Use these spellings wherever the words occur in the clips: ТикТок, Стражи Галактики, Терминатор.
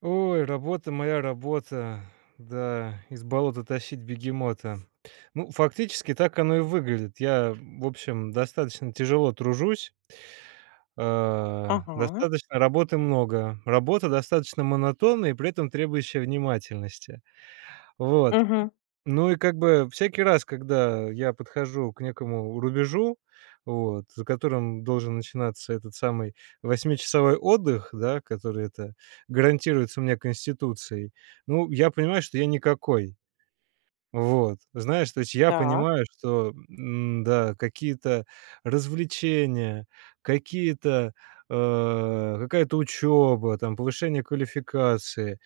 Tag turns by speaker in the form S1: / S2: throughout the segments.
S1: Ой, работа, моя работа. Да, из болота тащить бегемота. Ну, фактически так оно и выглядит. Я, в общем, достаточно тяжело тружусь,
S2: Ага,
S1: достаточно работы много. Работа достаточно монотонная и при этом требующая внимательности. Вот.
S2: мгм,
S1: Ну и как бы всякий раз, когда я подхожу к некому рубежу, вот, за которым должен начинаться этот самый восьмичасовой отдых, да, который это гарантируется мне Конституцией, ну, я понимаю, что я никакой. Вот, знаешь, то есть я
S2: так,
S1: понимаю, что, да, какие-то развлечения, какие-то какая-то учеба, там, повышение квалификации,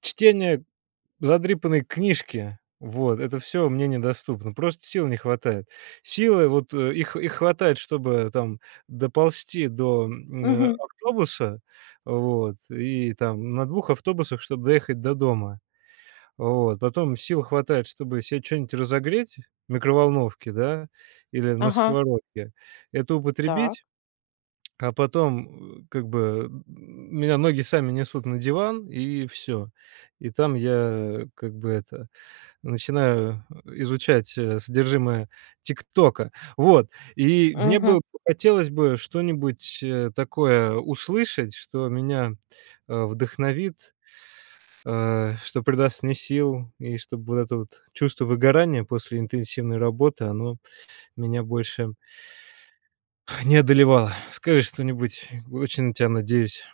S1: чтение задрипанные книжки. Вот, это все мне недоступно. Просто сил не хватает. Силы, вот, их хватает, чтобы там доползти до,
S2: мгм,
S1: автобуса, вот, и там на двух автобусах, чтобы доехать до дома. Вот, потом сил хватает, чтобы себе что нибудь разогреть в микроволновке, да, или на
S2: ага,
S1: сковородке, это
S2: так,
S1: употребить, а потом, как бы, меня ноги сами несут на диван, и все. И там я, как бы, это начинаю изучать содержимое "ТикТока". Вот, и мне
S2: мгм.
S1: бы хотелось бы что-нибудь, такое услышать, что меня, вдохновит, что придаст мне сил, и чтобы вот это вот чувство выгорания после интенсивной работы, оно меня больше не одолевало. Скажи что-нибудь, очень на тебя надеюсь.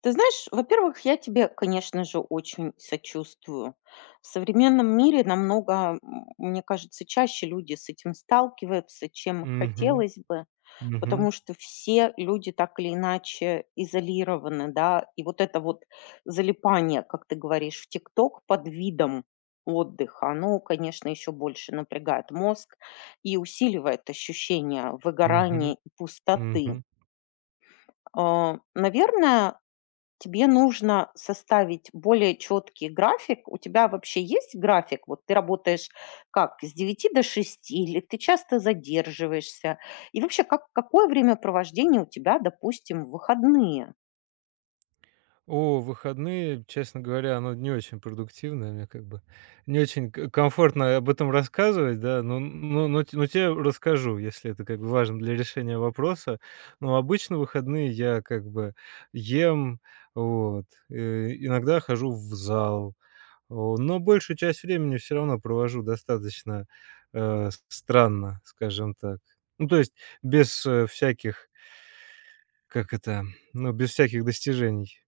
S2: Ты знаешь, во-первых, я тебе, конечно же, очень сочувствую. В современном мире намного, мне кажется, чаще люди с этим сталкиваются, чем
S1: Мгм,
S2: хотелось бы.
S1: мгм,
S2: Потому что все люди так или иначе изолированы, да. И вот это вот залипание, как ты говоришь, в "Тикток" под видом отдыха, оно, конечно, еще больше напрягает мозг и усиливает ощущение
S1: мгм,
S2: выгорания и пустоты.
S1: мгм.
S2: А, наверное, тебе нужно составить более четкий график. У тебя вообще есть график? Вот ты работаешь как, с девяти до шести, или ты часто задерживаешься? И вообще, как, какое времяпровождение у тебя, допустим, в выходные?
S1: О, выходные, честно говоря, оно не очень продуктивное, мне как бы не очень к комфортно об этом рассказывать, да, но тебе расскажу, если это как бы важно для решения вопроса. Но обычно выходные я как бы ем, вот, иногда хожу в зал, о, но большую часть времени все равно провожу достаточно, странно, скажем так. Ну, то есть без, всяких, как это, ну, без всяких достижений.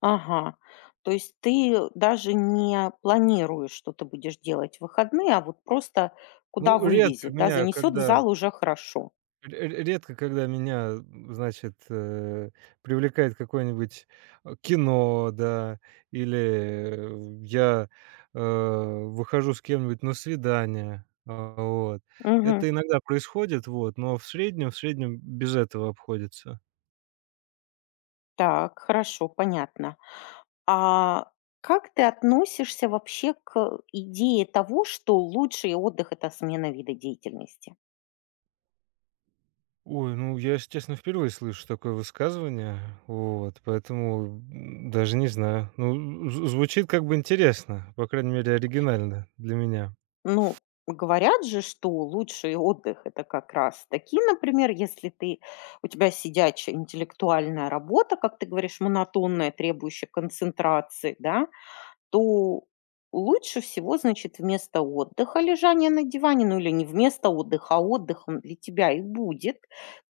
S2: Ага. То есть ты даже не планируешь, что ты будешь делать в выходные, а вот просто куда
S1: Ну, редко
S2: вывезет, да,
S1: меня,
S2: занесет в
S1: когда
S2: зал уже хорошо.
S1: ре ре редко, когда меня, значит, привлекает какое-нибудь, кино, да, или, э, я, выхожу с кем-нибудь на свидание. А, вот.
S2: Мгм.
S1: Это иногда происходит, вот, но в среднем без этого обходится.
S2: Так, хорошо, понятно. А как ты относишься вообще к идее того, что лучший отдых– это смена вида деятельности?
S1: Ой, ну, я, если честно, впервые слышу такое высказывание, вот, поэтому, даже не знаю. Ну, з звучит как бы интересно, по крайней мере, оригинально для меня.
S2: Ну, говорят же, что лучший отдых– это как раз такие, например, если ты, у тебя сидячая интеллектуальная работа, как ты говоришь, монотонная, требующая концентрации, да, то лучше всего, значит, вместо отдыха лежание на диване, ну или не вместо отдыха, а отдыхом для тебя и будет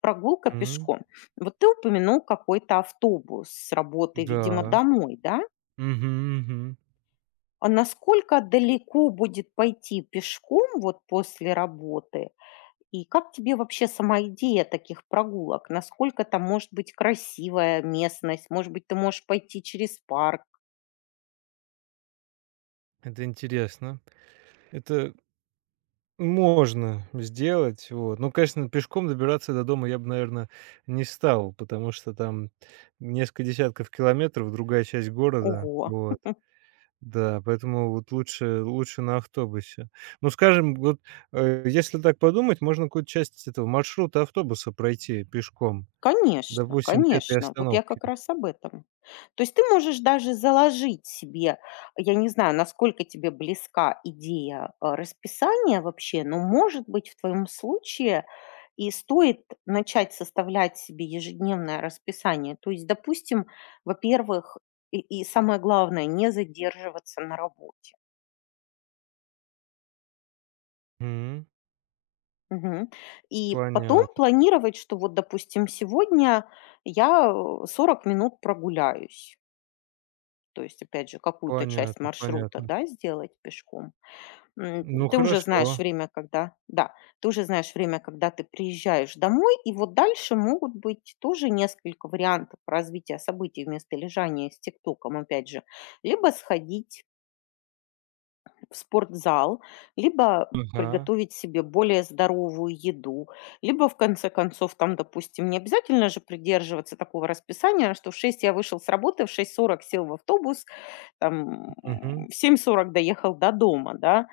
S2: прогулка
S1: М,
S2: пешком. Вот ты упомянул какой-то автобус с работы, видимо,
S1: да.
S2: домой, да?
S1: Мгм, мгм.
S2: А насколько далеко будет пойти пешком вот после работы? И как тебе вообще сама идея таких прогулок? Насколько там может быть красивая местность? Может быть, ты можешь пойти через парк?
S1: Это интересно. Это можно сделать, вот. Ну, конечно, пешком добираться до дома я бы, наверное, не стал, потому что там несколько десятков километров, другая часть города,
S2: Ого!
S1: вот. Да, поэтому вот лучше на автобусе. Ну, скажем, вот, если так подумать, можно какую-то часть этого маршрута автобуса пройти пешком.
S2: Конечно,
S1: Допустим, 2-3
S2: конечно. Вот я
S1: остановки.
S2: как раз об этом. То есть ты можешь даже заложить себе, я не знаю, насколько тебе близка идея расписания вообще, но, может быть, в твоем случае и стоит начать составлять себе ежедневное расписание. То есть, допустим, во-первых, и самое главное, не задерживаться на работе.
S1: М,
S2: Мгм. И потом
S1: понятно,
S2: планировать, что вот, допустим, сегодня я 40 минут прогуляюсь. То есть, опять же, какую-то часть
S1: понятно,
S2: маршрута,
S1: понятно.
S2: да, сделать пешком. М,
S1: Ну
S2: ты уже знаешь
S1: хорошо.
S2: время, когда да, ты уже знаешь время, когда ты приезжаешь домой, и вот дальше могут быть тоже несколько вариантов развития событий вместо лежания с "Тиктоком", опять же. Либо сходить в спортзал, либо
S1: Ага.
S2: приготовить себе более здоровую еду, либо в конце концов, там, допустим, не обязательно же придерживаться такого расписания, что в 6 я вышел с работы, в 6:40 сел в автобус, там,
S1: Мгм.
S2: в 7:40 доехал до дома, да,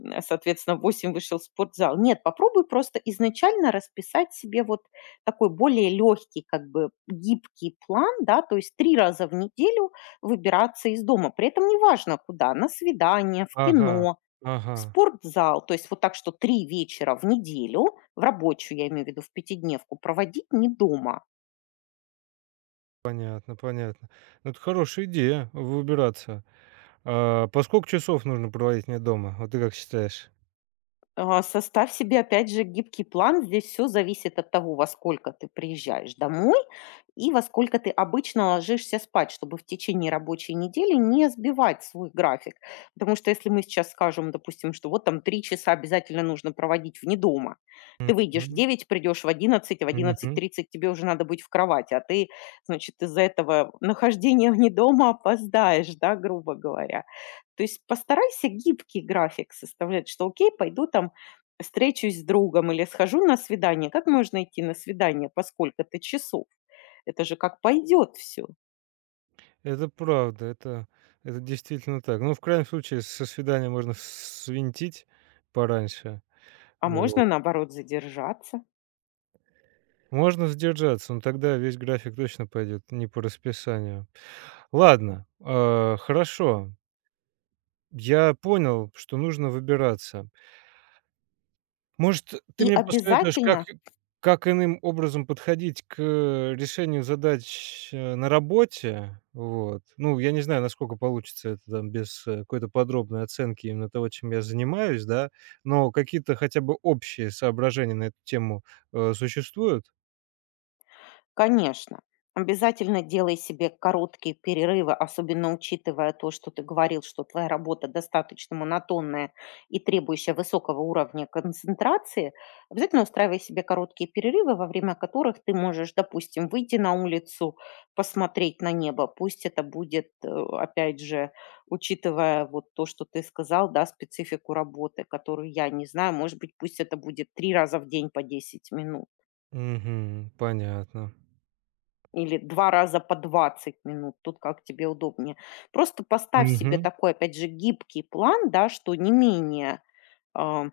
S2: соответственно, в 8 вышел в спортзал. Нет, попробуй просто изначально расписать себе вот такой более легкий, как бы гибкий план, да, то есть 3 раза в неделю выбираться из дома. При этом неважно куда: на свидание, в
S1: Ага.
S2: кино, в
S1: Ага.
S2: спортзал. То есть вот так, что 3 вечера в неделю, в рабочую, я имею в виду, в пятидневку, проводить не дома.
S1: Понятно, понятно. Ну, это хорошая идея выбираться. А, по сколько часов нужно проводить вне дома? Вот ты как считаешь?
S2: А, составь себе, опять же, гибкий план. Здесь все зависит от того, во сколько ты приезжаешь домой и во сколько ты обычно ложишься спать, чтобы в течение рабочей недели не сбивать свой график. Потому что если мы сейчас скажем, допустим, что вот там 3 часа обязательно нужно проводить вне дома. Ты выйдешь в
S1: Мгм.
S2: 9, придешь в 11, а в одиннадцать
S1: Мгм.
S2: тридцать тебе уже надо быть в кровати, а ты, значит, из-за этого нахождения вне дома опоздаешь, да, грубо говоря. То есть постарайся гибкий график составлять, что окей, пойду там встречусь с другом или схожу на свидание. Как можно идти на свидание по сколько-то часов? Это же как пойдет все.
S1: Это правда, это действительно так. Ну, в крайнем случае, со свидания можно свинтить пораньше.
S2: А можно,
S1: Вот.
S2: наоборот, задержаться.
S1: Можно сдержаться, но тогда весь график точно пойдет не по расписанию. Ладно, а, хорошо. Я понял, что нужно выбираться. Может, ты
S2: И
S1: мне посоветуешь,
S2: обязательно
S1: как иным образом подходить к решению задач, на работе? Вот. Ну, я не знаю, насколько получится это там без, какой-то подробной оценки именно того, чем я занимаюсь, да, но какие-то хотя бы общие соображения на эту тему, существуют?
S2: Конечно, обязательно делай себе короткие перерывы, особенно учитывая то, что ты говорил, что твоя работа достаточно монотонная и требующая высокого уровня концентрации. Обязательно устраивай себе короткие перерывы, во время которых ты можешь, допустим, выйти на улицу, посмотреть на небо. Пусть это будет, опять же, учитывая вот то, что ты сказал, да, специфику работы, которую я не знаю, может быть, пусть это будет три раза в день по 10 минут.
S1: Мгм. Понятно.
S2: Или 2 раза по 20 минут, тут как тебе удобнее. Просто поставь себе
S1: Мгм.
S2: такой, опять же, гибкий план, да, что не менее, а,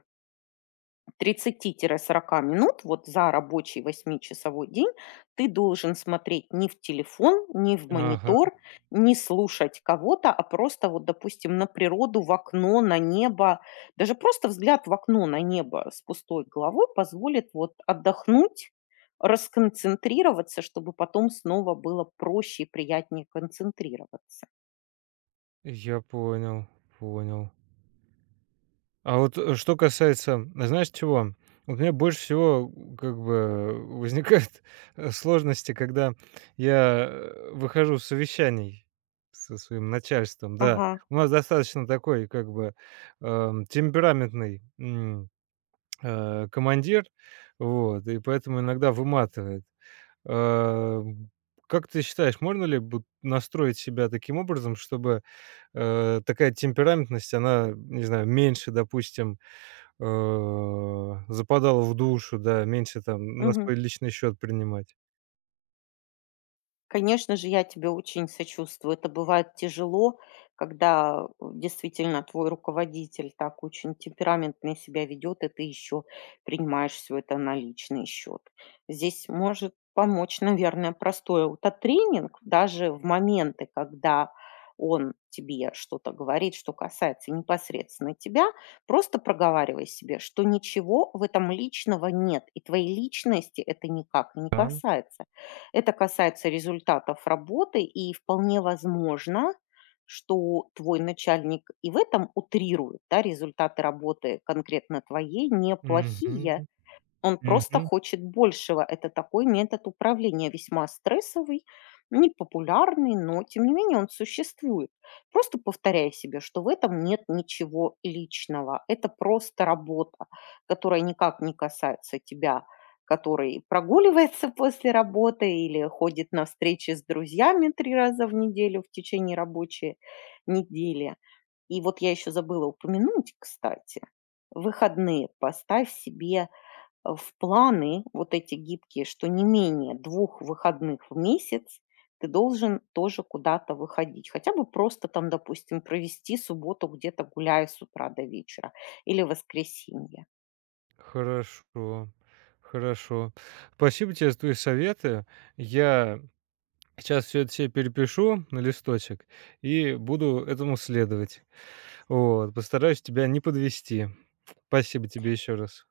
S2: 30 сорока минут вот за рабочий восьмичасовой день ты должен смотреть не в телефон, не в
S1: Ага.
S2: монитор, не слушать кого-то, а просто вот, допустим, на природу, в окно, на небо. Даже просто взгляд в окно на небо с пустой головой позволит вот отдохнуть, расконцентрироваться, чтобы потом снова было проще и приятнее концентрироваться.
S1: Я понял, понял. А вот, что касается, знаешь, чего? Вот у меня больше всего, как бы, возникают, сложности, когда я, выхожу с совещаний со своим начальством. Да,
S2: Ага.
S1: у нас достаточно такой, как бы, темпераментный, командир, вот, и поэтому иногда выматывает. Эм, как ты считаешь, можно ли бут настроить себя таким образом, чтобы, такая темпераментность, она, не знаю, меньше, допустим, западала в душу, да, меньше там на
S2: Мгм.
S1: свой личный счет принимать.
S2: Конечно же, я тебе очень сочувствую. Это бывает тяжело, когда действительно твой руководитель так очень темпераментно себя ведет, и ты еще принимаешь все это на личный счет. Здесь может помочь, наверное, простой аутотренинг, даже в моменты, когда он тебе что-то говорит, что касается непосредственно тебя, просто проговаривай себе, что ничего в этом личного нет, и твоей личности это никак не
S1: Да.
S2: касается. Это касается результатов работы, и вполне возможно, что твой начальник и в этом утрирует, да, результаты работы конкретно твоей неплохие,
S1: Мгм.
S2: он просто
S1: Мгм.
S2: хочет большего. Это такой метод управления, весьма стрессовый, непопулярный, но тем не менее он существует. Просто повторяй себе, что в этом нет ничего личного. Это просто работа, которая никак не касается тебя, который прогуливается после работы или ходит на встречи с друзьями три раза в неделю в течение рабочей недели. И вот я еще забыла упомянуть, кстати, выходные поставь себе в планы вот эти гибкие, что не менее двух выходных в месяц ты должен тоже куда-то выходить. Хотя бы просто там, допустим, провести субботу где-то гуляя с утра до вечера или воскресенье.
S1: Хорошо. Хорошо. Спасибо тебе за твои советы. Я сейчас все это себе перепишу на листочек и буду этому следовать. Вот. Постараюсь тебя не подвести. Спасибо тебе еще раз.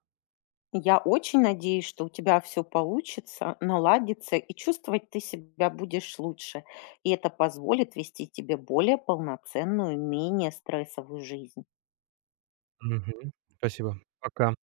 S2: Я очень надеюсь, что у тебя все получится, наладится, и чувствовать ты себя будешь лучше. И это позволит вести тебе более полноценную, менее стрессовую жизнь.
S1: Мгм. Спасибо. Пока.